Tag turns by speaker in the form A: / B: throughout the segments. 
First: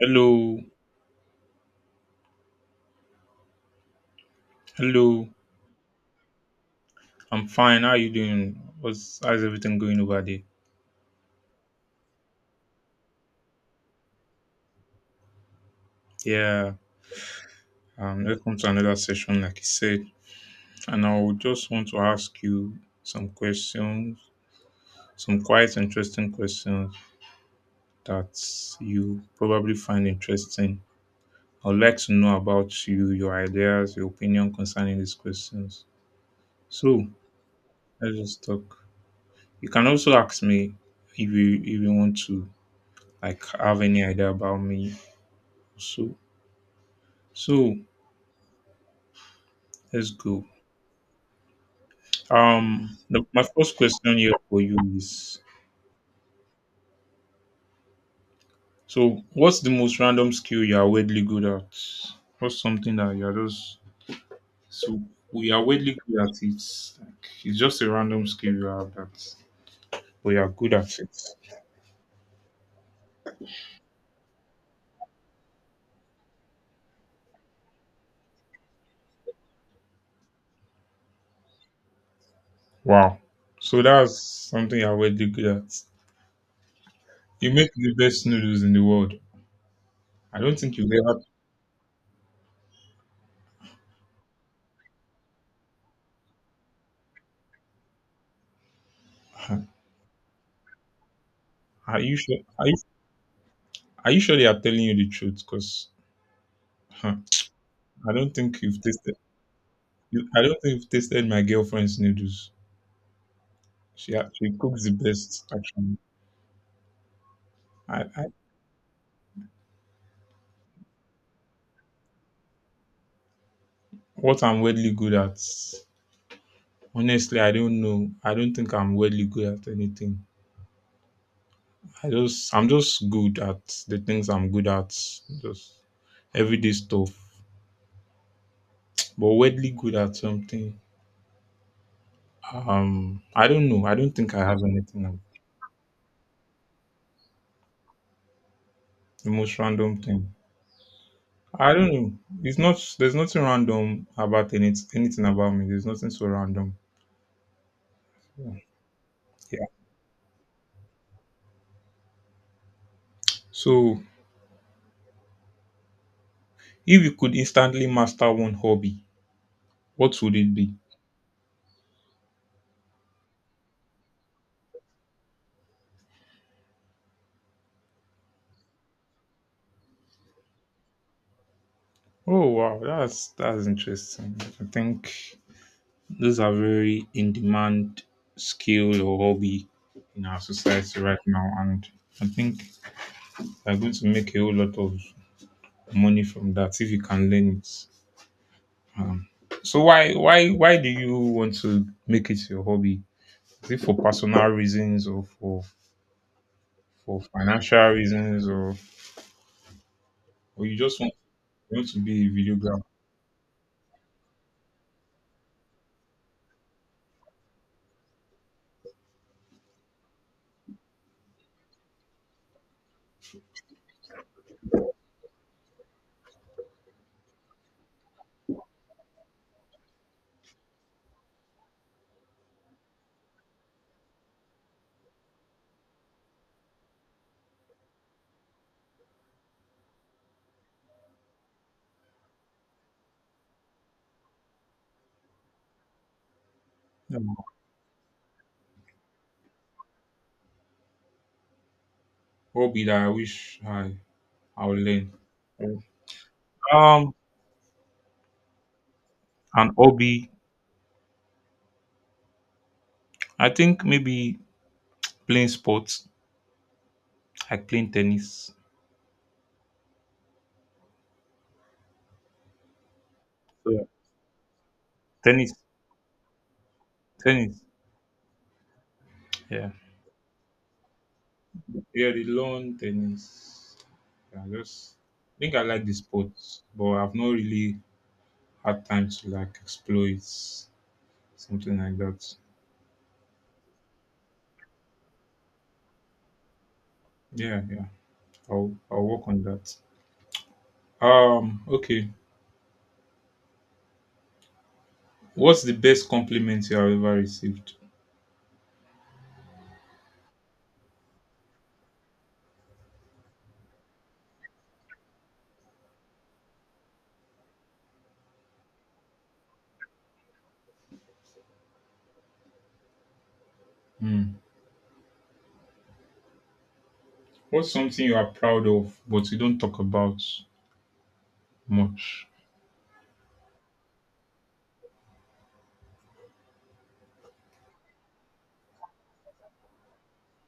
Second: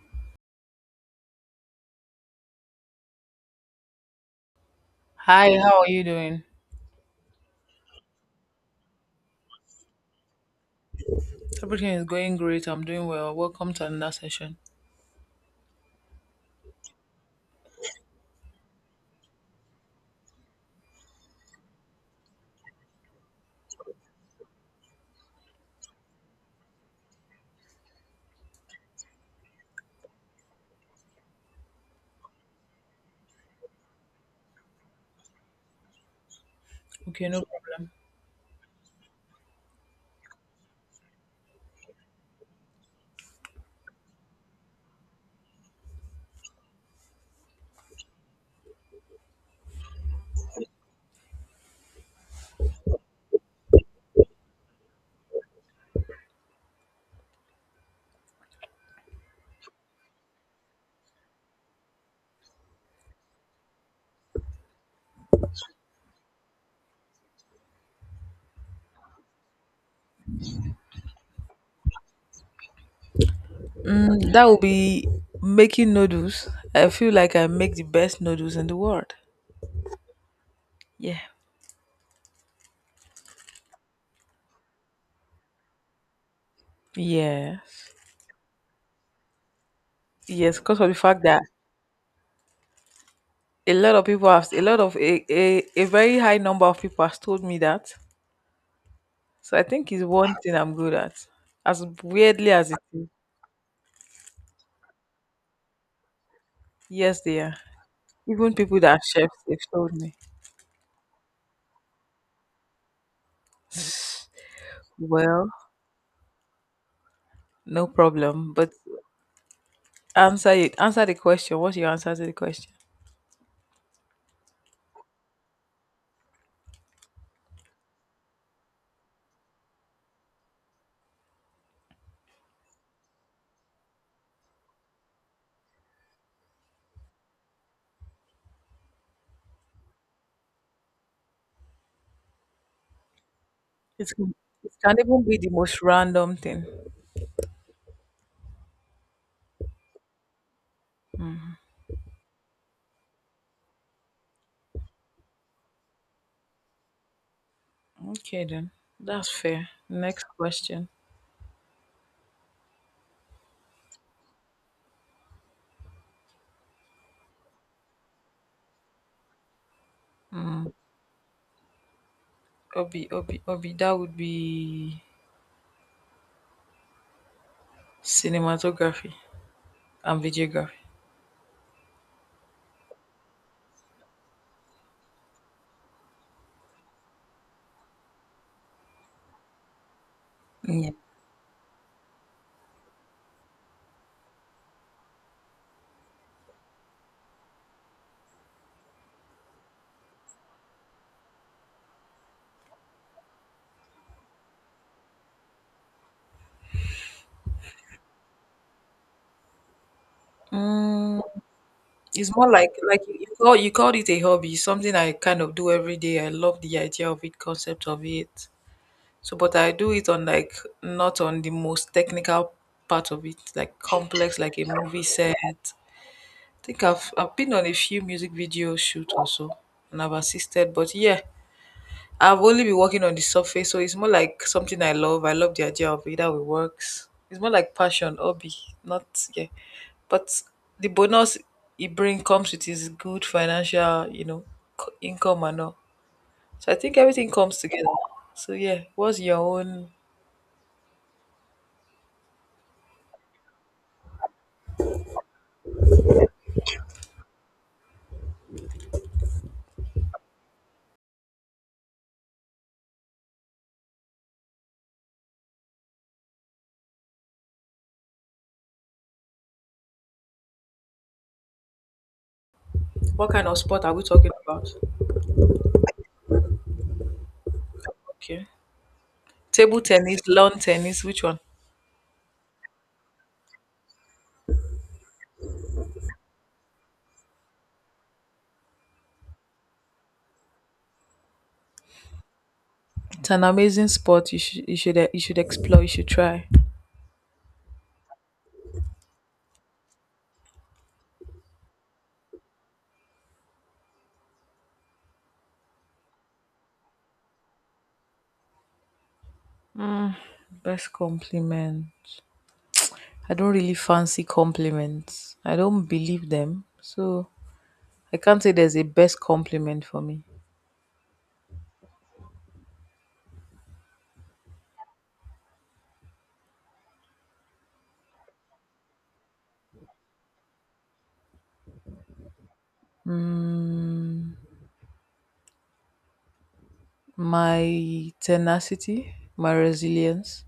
A: Hello, hello.
B: Hi, how are you doing?
A: I'm fine. How are you doing? What's How's everything going over there?
B: Everything is going great. I'm doing well. Welcome to another session.
A: Yeah. Welcome to another session, like you said. And I would just want to ask you some questions, some quite interesting questions that you probably find interesting. I'd like to know about you, your ideas, your opinion concerning these questions. So
B: Okay, no problem.
A: let's just talk. You can also ask me if you want to like have any idea about me. So so let's go. My first question here for you is: so, what's the most random skill you are weirdly good at? What's something that you are just so we are weirdly good at it? Like, it's just a random skill you have that we are good at it.
B: That will be making noodles. I feel like I make the best noodles in the world. Yeah.
A: Wow. So that's something you are weirdly good at. You make
B: Yes.
A: the best noodles in the world. I don't
B: Yes,
A: think
B: because of
A: you've
B: the fact that a lot of, a very high number of people has told me that. So I
A: ever.
B: think it's one thing I'm good at. As
A: Are you sure?
B: weirdly as it is.
A: Are you sure they are telling you the truth? Because I
B: Yes, they are.
A: don't
B: Even
A: think you've
B: people that are
A: tasted.
B: chefs, they've told me.
A: I don't think you've tasted my girlfriend's noodles. She cooks the best
B: Well,
A: actually.
B: no
A: I
B: problem. But answer it. Answer the question. What's your answer to the question?
A: What I'm weirdly good at. Honestly, I don't know. I don't think I'm weirdly good at anything. I'm just good at the things I'm good at. Just everyday stuff. But weirdly good at something. I don't know. I
B: It
A: don't
B: can,
A: think I have
B: it can
A: anything now.
B: even be the most random thing.
A: The most random thing. I don't know. It's not There's nothing random about anything about me. There's nothing so random.
B: Okay
A: Yeah.
B: then. That's fair. Next question.
A: So if you could instantly master one hobby, what would it be?
B: Obi. That would be cinematography and videography.
A: Oh wow, that's interesting. I think those are very in demand skill or hobby in our
B: Yeah.
A: society right now, and I think they're going to make a whole lot of money from that if you can learn it. Um, so why do you want to make it your hobby? Is it for personal reasons or for financial reasons, or or you just want,
B: Mm,
A: you want to be a
B: it's more like
A: videographer?
B: like you called it a hobby, something I kind of do every day. I love the idea of it, concept of it. So, but I do it on like not on the most technical part of it, like complex, like a movie set think I've been on a few music video shoot also, and I've assisted. But yeah, I've only been working on the surface, so it's more like something I love. I love the idea of it, how it works. It's more like passion, hobby, not yeah. But the bonus it bring comes with is good financial, co- income and all. So I think everything comes together. So yeah, what's your own?
A: Hobby that I wish I would learn. Um, an hobby. I think maybe playing sports, like playing tennis.
B: What kind of sport
A: So
B: are we talking about?
A: tennis, tennis.
B: Okay,
A: Yeah,
B: table tennis, lawn tennis, which one?
A: yeah, the lawn tennis. I just I think I like the sports, but I've not really had time to like explore it, something like that.
B: It's an amazing sport. You should explore. You should try.
A: Yeah, yeah. I'll work on that. Okay. What's the best compliment you have ever received?
B: Best compliment. I don't really fancy compliments. I don't believe them. So I can't say there's a best compliment for me.
A: Hmm. What's something you are proud of but you don't talk about much?
B: My tenacity, my resilience.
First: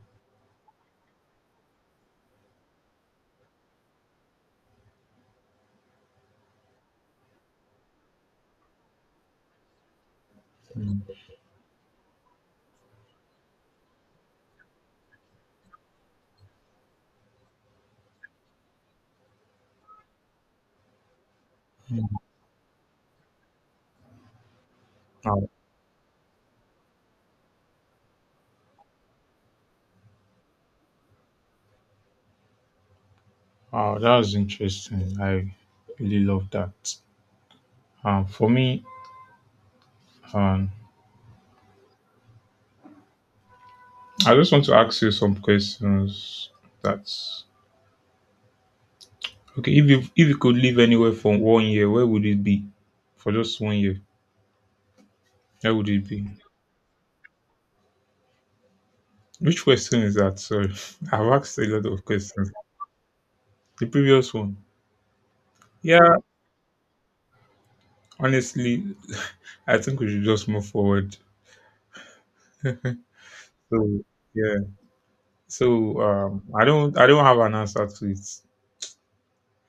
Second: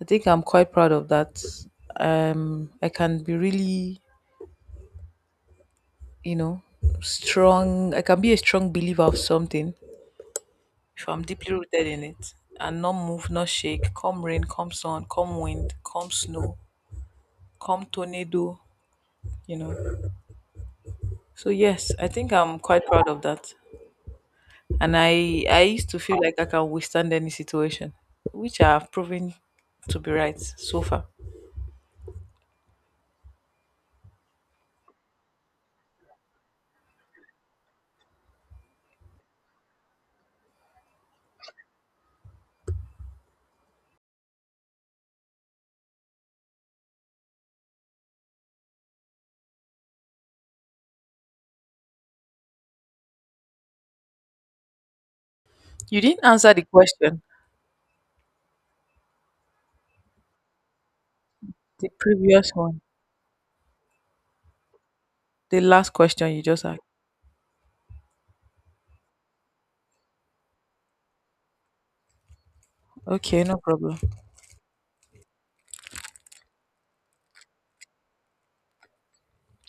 B: I think I'm quite proud of that. I can be really, you know, strong. I can be a strong believer of something
A: Mm.
B: if I'm deeply rooted in it and not move, not shake, come rain, come sun, come wind, come snow, come tornado, you know. So yes, I think I'm quite proud of that. And i
A: Oh,
B: i used to feel like I can withstand any situation, which I have proven to be right so far.
A: oh, that was interesting. I really love that. For me, um, I just want to ask you some questions. That's okay. If you could live anywhere for 1 year, where would it be? For just 1 year, where would
B: You
A: it
B: didn't
A: be?
B: answer the question.
A: Which question is that? Sorry, I've asked a lot
B: The
A: of questions.
B: previous one.
A: The previous one.
B: The last
A: Yeah,
B: question you just asked.
A: honestly, I think we should just move forward.
B: Okay, no problem.
A: So yeah. So I don't have an answer to it.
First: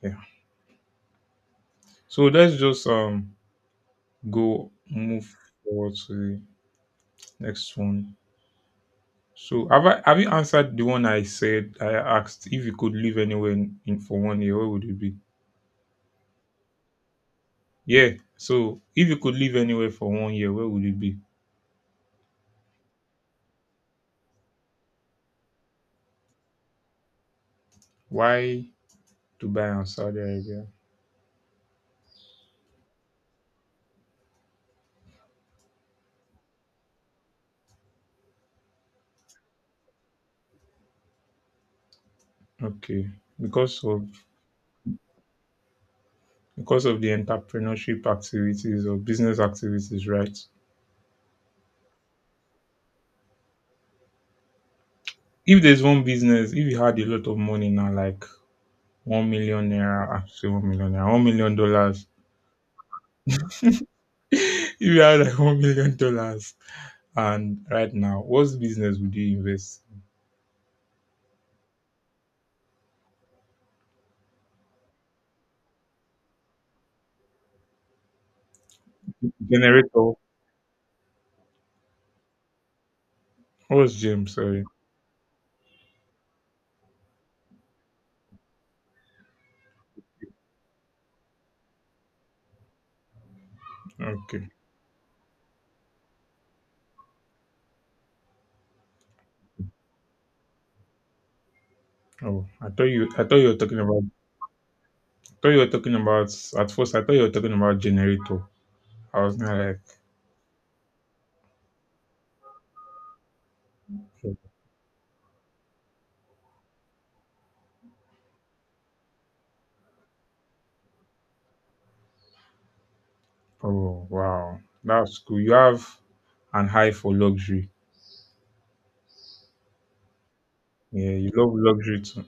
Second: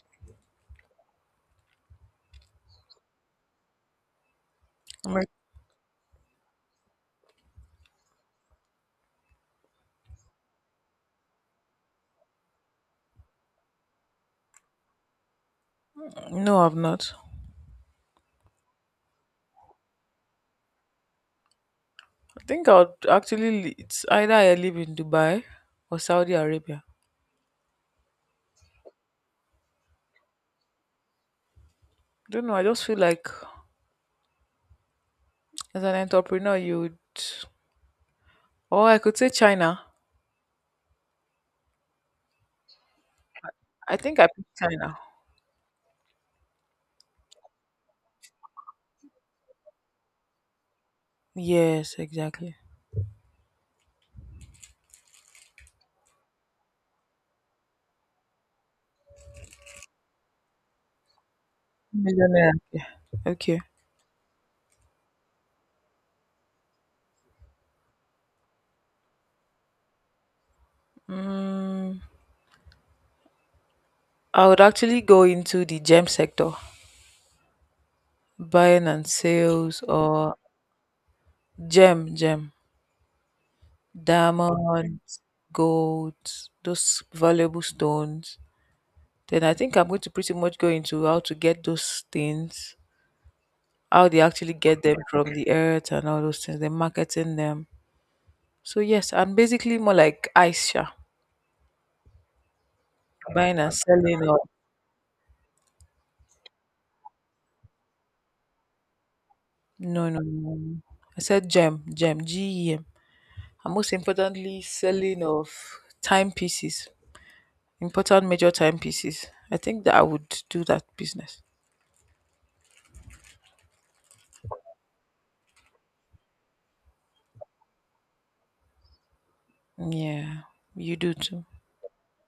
A: Yeah. So let's just go
B: I'm
A: move
B: like,
A: forward to the next one. So have you answered the one I said I asked, if you could live anywhere in for 1 year, where would it be?
B: no, I've not.
A: Yeah. So if you could live anywhere for 1 year, where would it be?
B: I think I'll actually li- it's either I live in Dubai or Saudi Arabia.
A: Why Dubai and Saudi Arabia?
B: Don't know, I just feel like as an entrepreneur you would, or I could say China.
A: Okay. Because
B: I
A: of
B: think I picked China.
A: because of the entrepreneurship activities or business activities, right?
B: Yes, exactly.
A: If there's one business, if you had a lot of money now, like 1 million naira, actually say 1 million naira, $1 million dollars.
B: Millionaire. Yeah. Okay.
A: If you had like $1 million dollars and right now, what business would you invest?
B: Mm, I would actually go into the gem sector, buying and sales
A: Generator.
B: or gem, gem,
A: What's James? Sorry.
B: diamonds, gold, those valuable stones. Then I think I'm going to pretty much go into how to get those things, how they
A: Okay.
B: actually get them from the earth and all those things, the marketing them. So yes, and basically more like Aisha,
A: I thought you were
B: buying and
A: talking about.
B: selling or.
A: I thought you were talking about. At first, I thought you were talking about generator. I was not like,
B: No, no, no, no. I said GEM. And most importantly, selling of timepieces, important major timepieces. I think that I would do that business.
A: oh wow, that's cool. You have an high for luxury.
B: Yeah, you
A: Yeah,
B: do
A: you
B: too.
A: love luxury too.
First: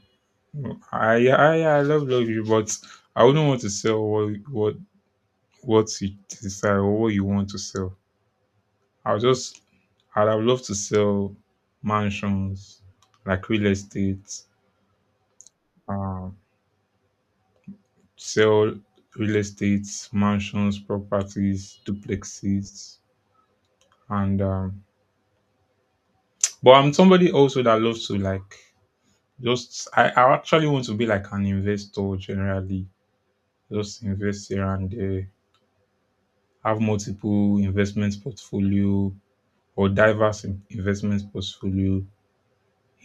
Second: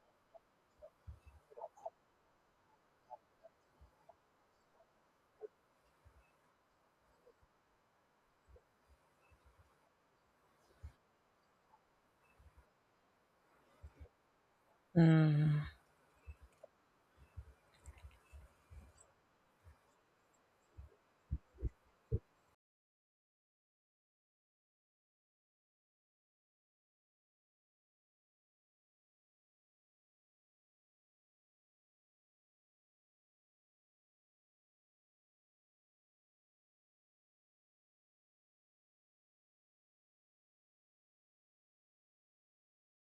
A: I love luxury, but I wouldn't want to sell what you decide or what you want to sell. I'll just I'd have loved to sell mansions, like real estate,
B: Mm.
A: um, sell real estate, mansions, properties, duplexes, and but I'm somebody also that loves to like just I actually want to be like an investor generally, just invest here and there, have multiple investment portfolio or diverse investment portfolio,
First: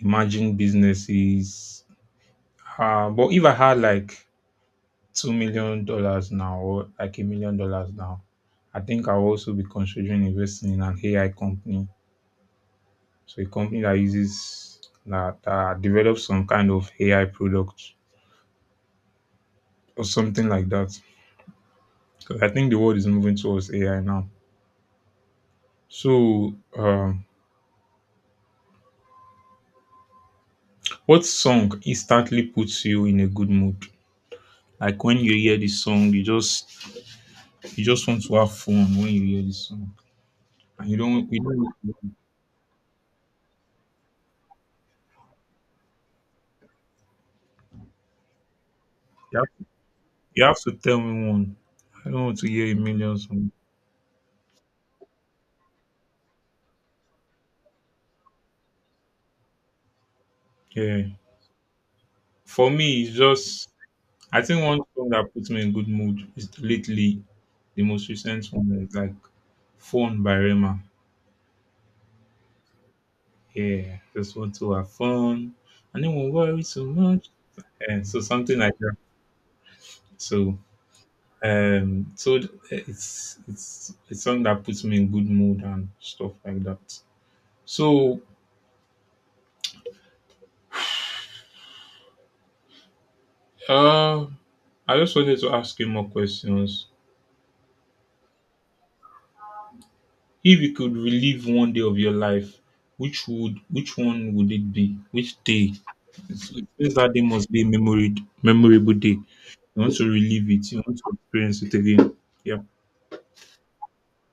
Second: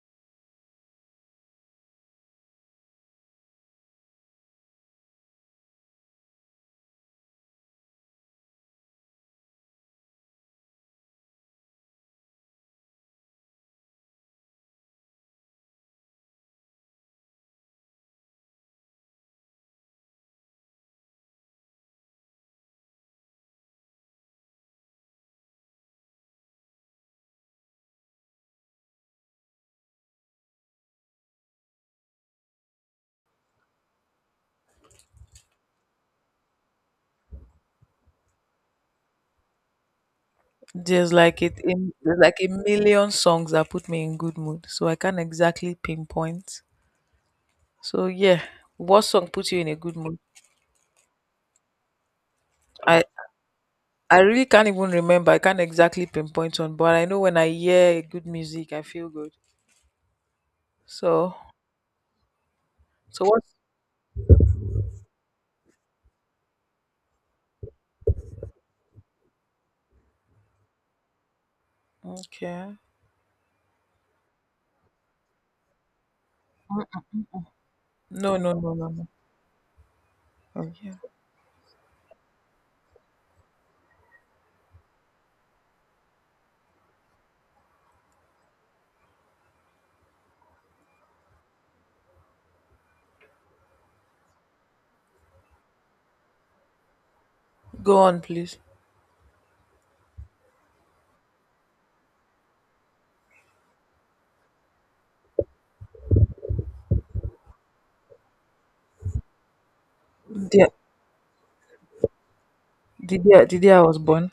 A: emerging businesses. Uh, but if I had like $2,000,000 now or like $1,000,000 now, I think I'll also be considering investing in an AI company. So a company that uses that develops some kind of AI product or something like that. Because I think the world is moving towards AI now. So, what song instantly puts you in a good mood? Like when you hear this song, you just want to have fun when you hear this song. And you don't, you don't,
B: There's like a million songs that put me in good mood, so I can't exactly pinpoint. So yeah, what song
A: have,
B: puts you in a good mood?
A: you have to tell me one. I don't want to hear a
B: I
A: million songs.
B: I really can't even remember. I can't exactly pinpoint one, but I know when I hear good music, I feel good.
A: Yeah.
B: So
A: For me,
B: so what.
A: I think one song that puts me in good mood is lately, the most recent one that is like Phone by Rema.
B: Okay.
A: Yeah. Just want to have fun. And then won't worry so much. And so
B: No, no,
A: something
B: no,
A: like
B: no,
A: that.
B: no.
A: So,
B: Okay.
A: um, so th- it's a song that puts me in good mood and stuff like that. So, uh, I just wanted to ask you more questions.
B: Go on, please.
A: If you could relive 1 day of your life, which one would it be? Which day? It says that day must be a memorable day. You want to relive
B: The,
A: it. You want to experience it again. Yeah.
B: the day I was born.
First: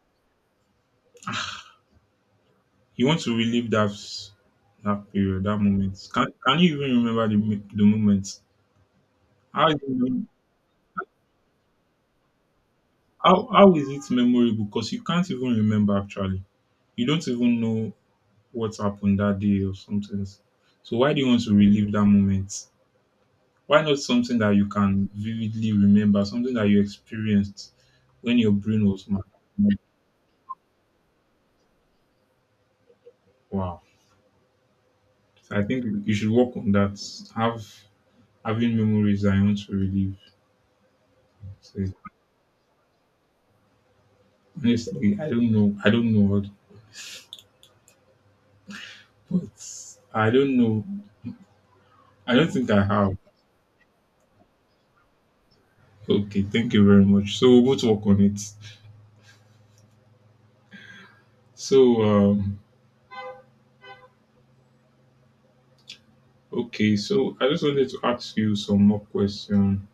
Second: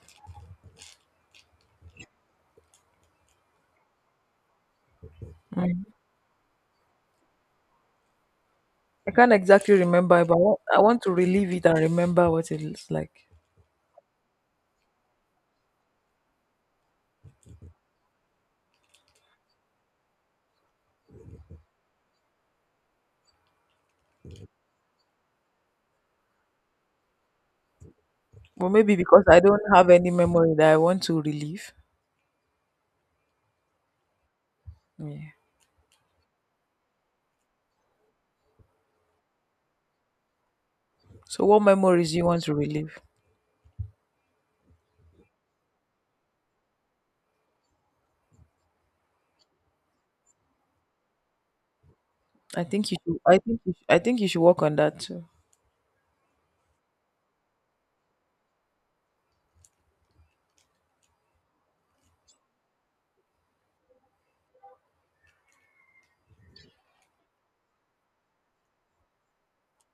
A: You want to relive that period, that
B: Mm.
A: moment. Can you even remember the moment?
B: I can't
A: How is
B: exactly
A: it
B: remember,
A: mem-
B: but I want to relive it and remember what it looks like.
A: how is it memorable? Because you can't even remember actually. You don't even know what happened that day or something. So why do you want to relive that moment? Why not something that you can vividly remember, something that you experienced when your
B: Well,
A: brain
B: maybe
A: was mad?
B: because I don't have any memory that I want to relive.
A: Wow.
B: Yeah.
A: So I think you should work on that. Have having memories that you want to relive.
B: So, what
A: So
B: memories do you want to relive?
A: honestly, I don't know. I don't know what But I don't know. I don't
B: I
A: think I
B: think you
A: have.
B: should. I think. I think you should work on that too.
A: Okay, thank you very much. So we'll both work on it. So okay, so I just wanted to ask you some more question.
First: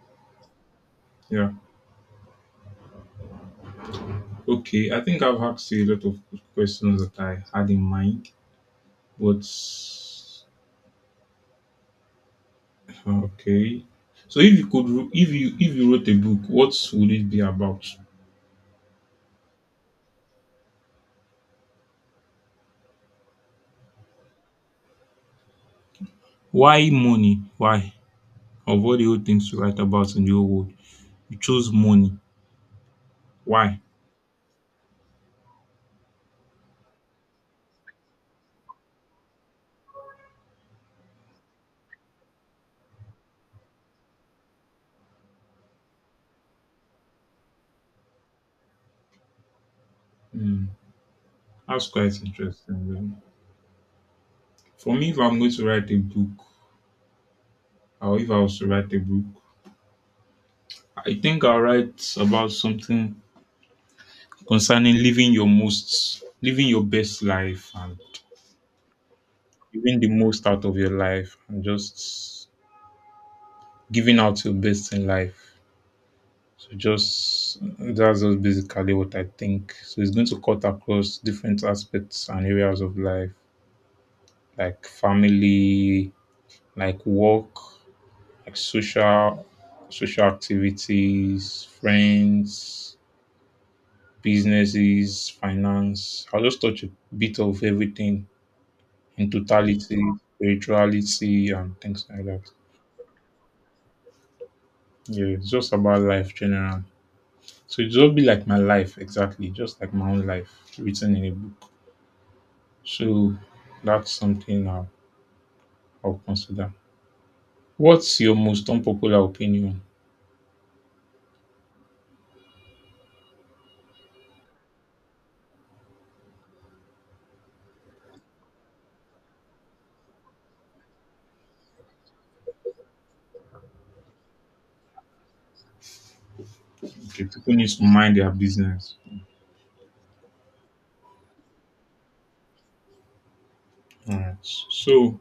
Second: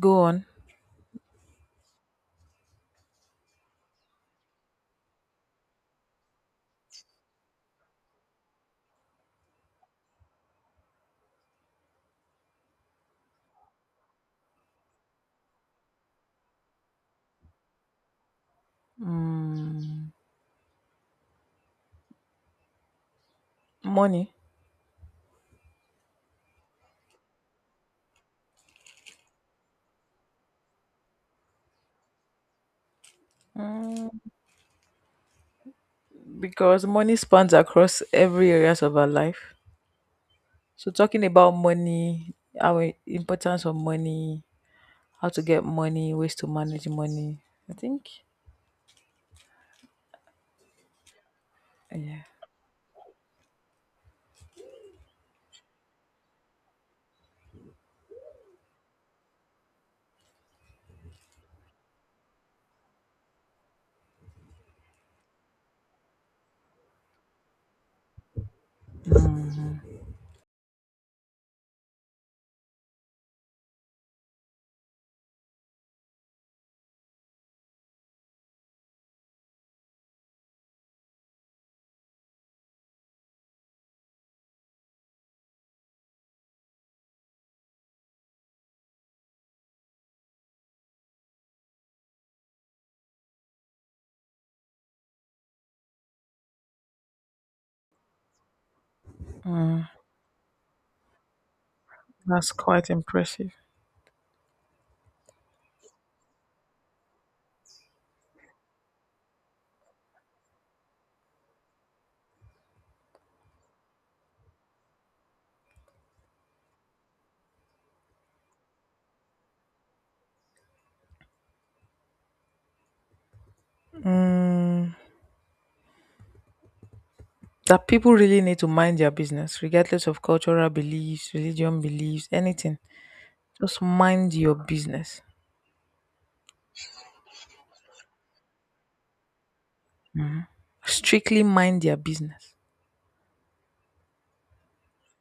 B: Go on.
A: Yeah. Okay, I think I've asked you a lot of questions that I had in mind, but okay. So if you wrote a book, what would it be about?
B: Mm, money.
A: Why money? Why? Of all the old things to write about in the old world, you chose money. Why?
B: Mm, because money spans across every areas of our life. So talking about money, our importance of money, how to get money, ways to manage money. I think
A: Hmm, that's quite
B: yeah.
A: interesting then. For me, if I'm going to write a book, or if I was to write a book, I think I'll write about something concerning living your most, living your best life, and
B: Mhm.
A: giving the most out of your life and just giving out your best in life. So just that's just basically what I think. So it's going to cut across different aspects and areas of life, like family, like work, like social activities, friends, businesses, finance. I'll just touch a bit of everything in
B: Mm,
A: totality, spirituality and things like that.
B: that's quite impressive.
A: Yeah, it's just about life generally. So it'll just be like my life, exactly, just like my own life written in a book. So that's something I'll consider. What's your most unpopular opinion?
B: Mm, that people really need to mind their business, regardless of cultural beliefs, religion beliefs, anything. Just mind your business.
A: Okay, people need to mind their business.
B: Mhm. Strictly mind their business.
A: All right. So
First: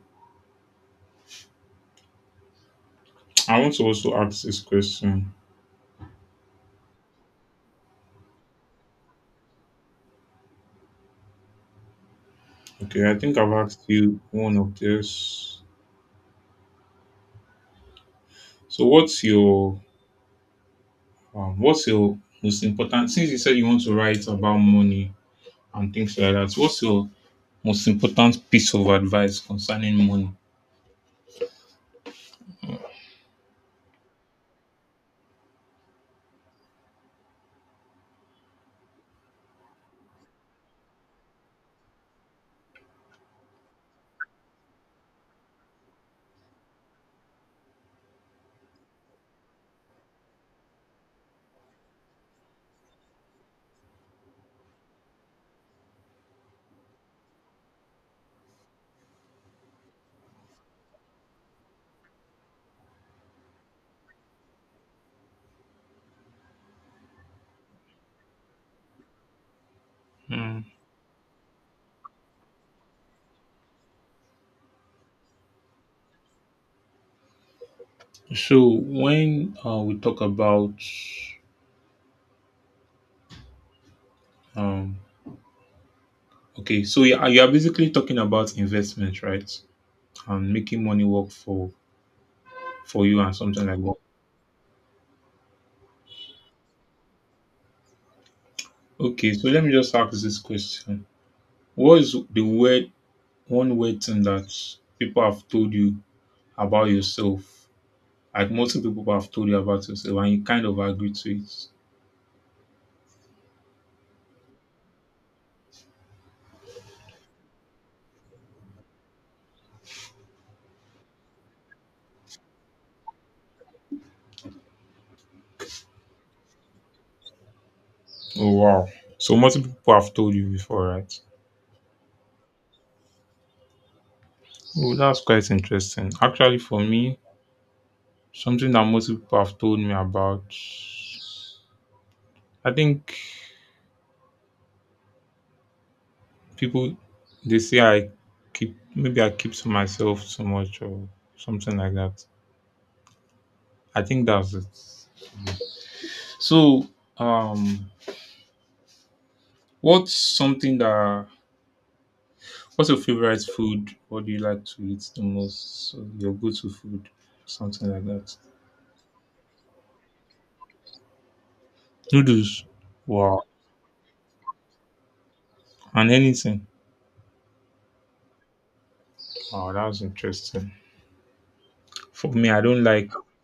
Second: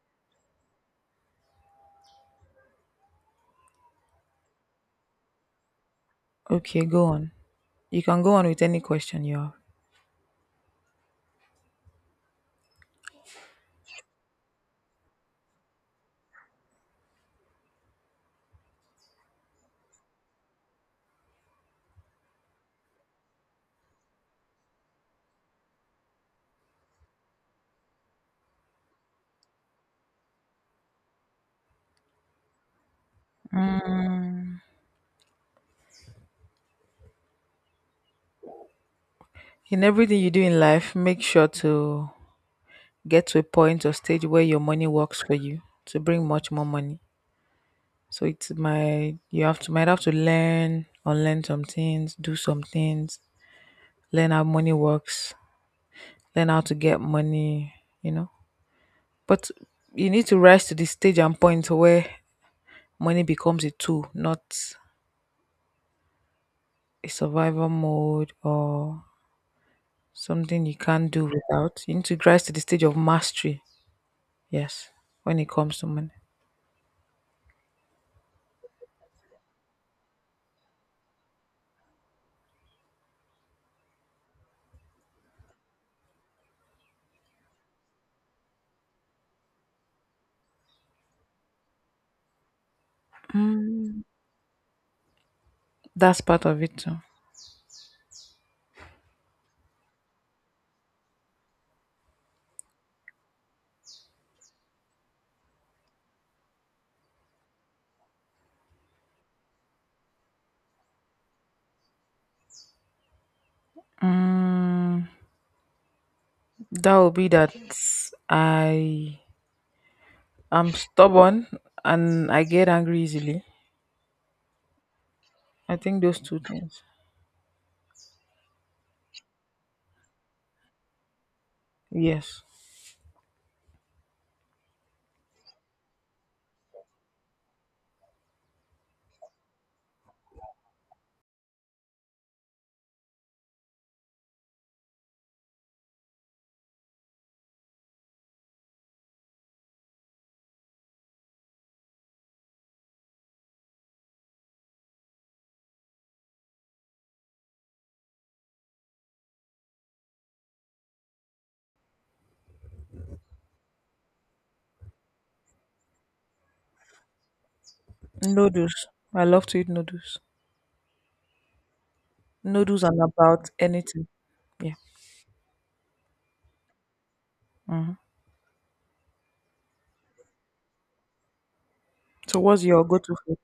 A: I want to also ask this question.
B: Okay, go on. You can go on with any question you have.
A: Okay, I think I've asked you one of this. So what's your most important, since you said you want to write about money and things like that, what's your most important piece of advice concerning money?
B: Mm. In everything you do in life, make sure to get to a point or stage where your money works for you to bring much more money. So it's my you have to might have to learn unlearn some things, do some things, learn how money works, learn how to get money, you know. But you need to rise to the stage and point where money becomes a tool, not a survival mode or
A: Hmm.
B: something you can't do without. You need to rise to the stage of mastery, yes, when it comes to money.
A: So when we talk about um, okay, so you are basically talking about investment, right? And making money work for you and something like
B: Mm,
A: that.
B: that's part of it too.
A: Okay, so let me just ask this question: what is the word one word thing that people have told you about yourself? Like multiple people have told you about yourself, and you kind of agree to it.
B: Mm, That would be that I am stubborn and I get angry easily. I think those two things.
A: Oh wow! So multiple people have told you before, right?
B: Yes.
A: Oh, that's quite interesting. Actually, for me, something that most people have told me about, I think people they say I keep maybe I keep to myself so much or something like that. I think that's it. So, um, what's something that what's your favorite food? What do you like to eat the most? So your go-to food, something like that.
B: Noodles. I love to eat noodles.
A: Noodles.
B: Noodles and
A: Wow.
B: about anything. Yeah.
A: And anything.
B: Hmm.
A: Wow, that was interesting. For
B: So
A: me,
B: what's your go-to food?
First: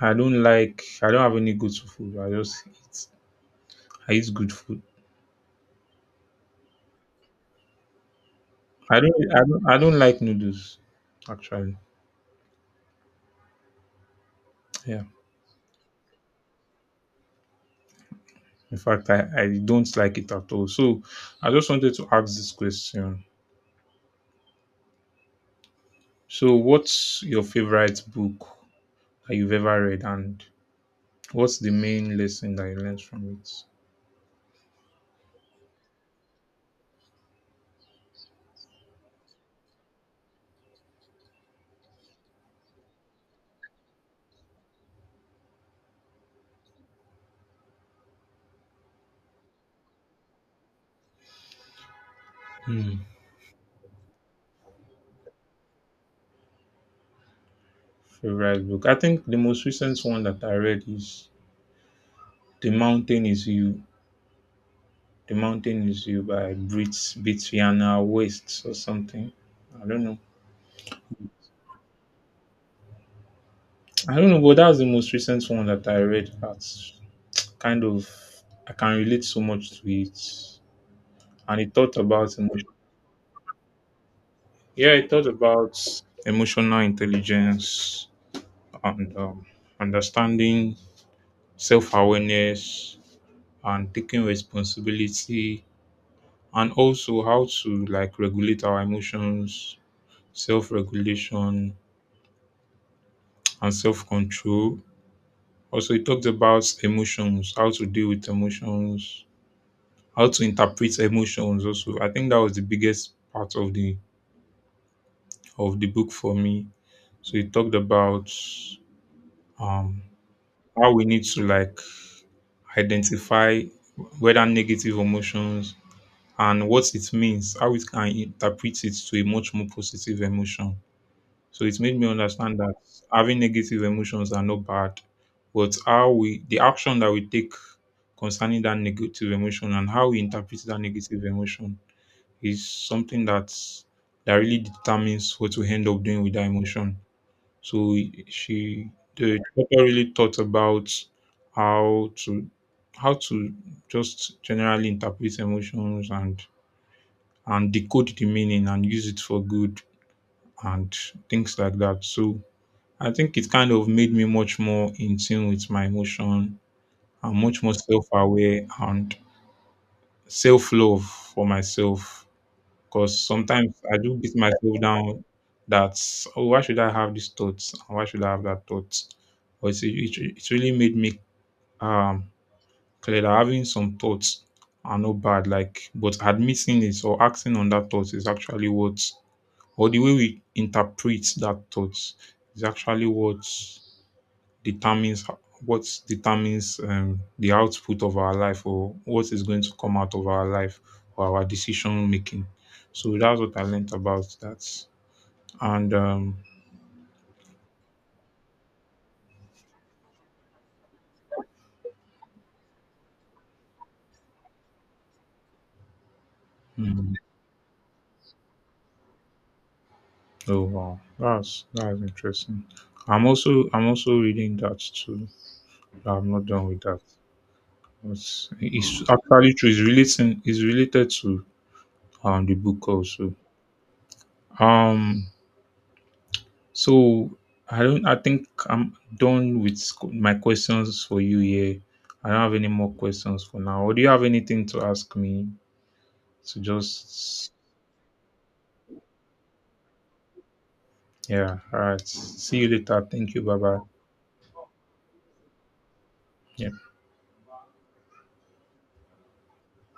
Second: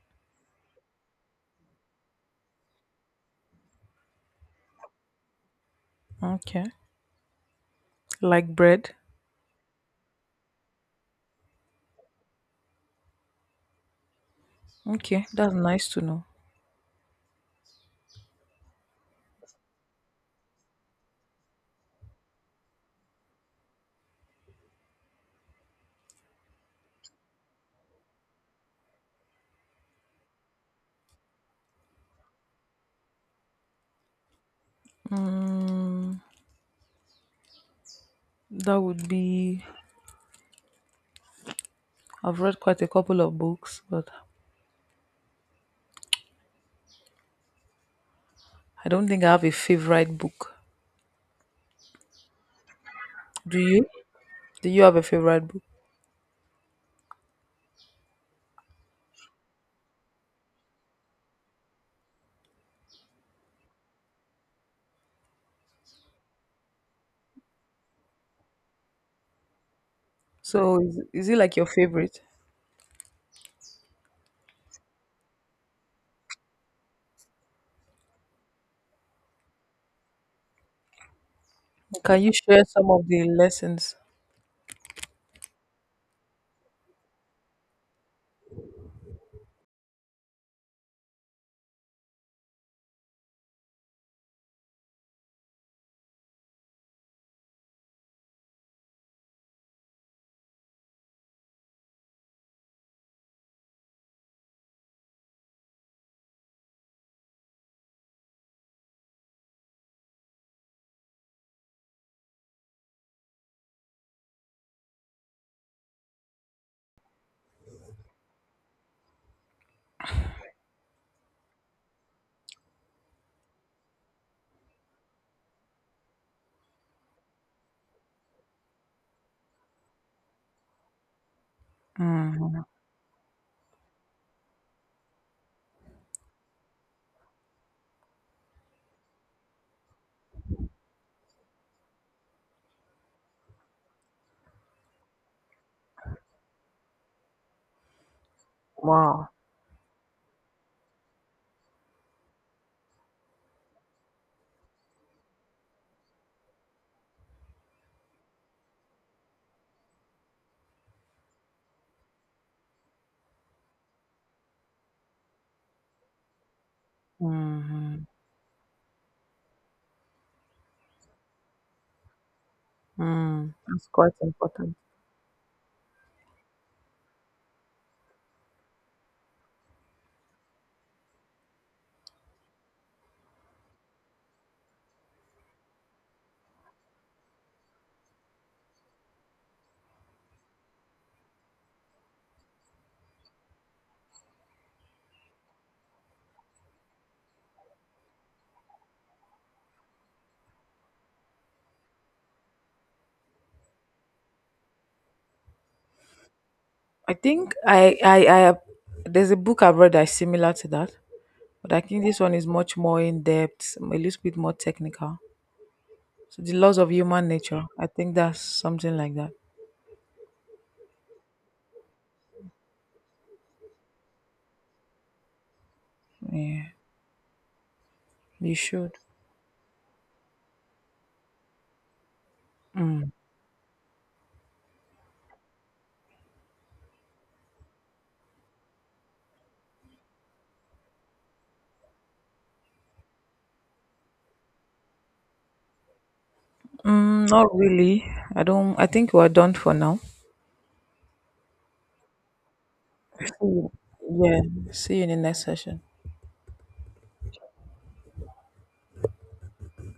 A: I don't like. I don't have any go-to food. I just eat. I eat good food.
B: Okay. Like bread.
A: I don't like noodles actually. Yeah.
B: Okay, that's nice to know.
A: In fact, I don't like it at all. So I just wanted to ask this question. So what's your favorite book that you've ever read and what's the main lesson that you learned from it?
B: Mm, that would be. I've read quite a couple of books, but I don't think I have a favorite book.
A: Hmm.
B: Do you? Do you have a favorite book?
A: Favorite book. I think the most recent one that I read is The Mountain Is You. The Mountain Is You by Brit Bitiana West or something. I don't know.
B: So, is it like your favorite?
A: I don't know, but that was the most recent one that I read. That kind of I can relate so much to it. And it taught
B: Can you
A: about
B: share
A: emotion.
B: some of the lessons?
A: Yeah, it taught about emotional intelligence and understanding, self awareness, and taking responsibility, and also how to like regulate our emotions, self regulation, and self control. Also, it talked about emotions, how to deal with emotions, how to interpret emotions. Also, I think that was the biggest part of the book for me. So it talked about um, how we need to like identify whether negative emotions and what it means, how it can interpret it to a much more positive emotion. So it made me understand
B: Mm,
A: that having negative emotions are not bad, but how we the action that we take concerning that negative emotion and how we interpret that negative emotion is something that really determines what we end up doing with that emotion. So she,
B: wow.
A: the doctor really thought about how to how to just generally interpret emotions and decode the meaning and use it for good and things like that. So I think it kind of made me much more in tune with my emotion and much more self
B: Mhm.
A: aware and self love for myself. Because sometimes
B: That's
A: I do
B: quite
A: beat
B: important.
A: myself down that, oh, why should I have these thoughts? Why should I have that thought? But it really made me um, clear that having some thoughts are not bad. Like, but admitting it or acting on that thought is actually what, or the way we interpret that thought is actually what determines what determines the output of our life or what is going to come out of our life or our decision making. So that's what I learned about that. And
B: I think I, have- there's a book I've read that's similar to that, but I think this one is much more in depth, a little bit more technical. So the laws of
A: hmm,
B: human nature. I think that's something like that.
A: oh wow, that's interesting. I'm also reading that too. I'm not
B: Yeah,
A: done with that.
B: you should.
A: It's actually true. It's relating. It's related to the book
B: Mm.
A: also. Um, So I don't. I think I'm done with my questions for you here. I don't have any more questions for now. Or do you have anything to ask me? So just
B: Not really. I don't. I think we're done for now.
A: yeah. All right. See you later.
B: See
A: Thank you. Bye
B: you.
A: bye.
B: Yeah. See you in the next session.
A: Yeah.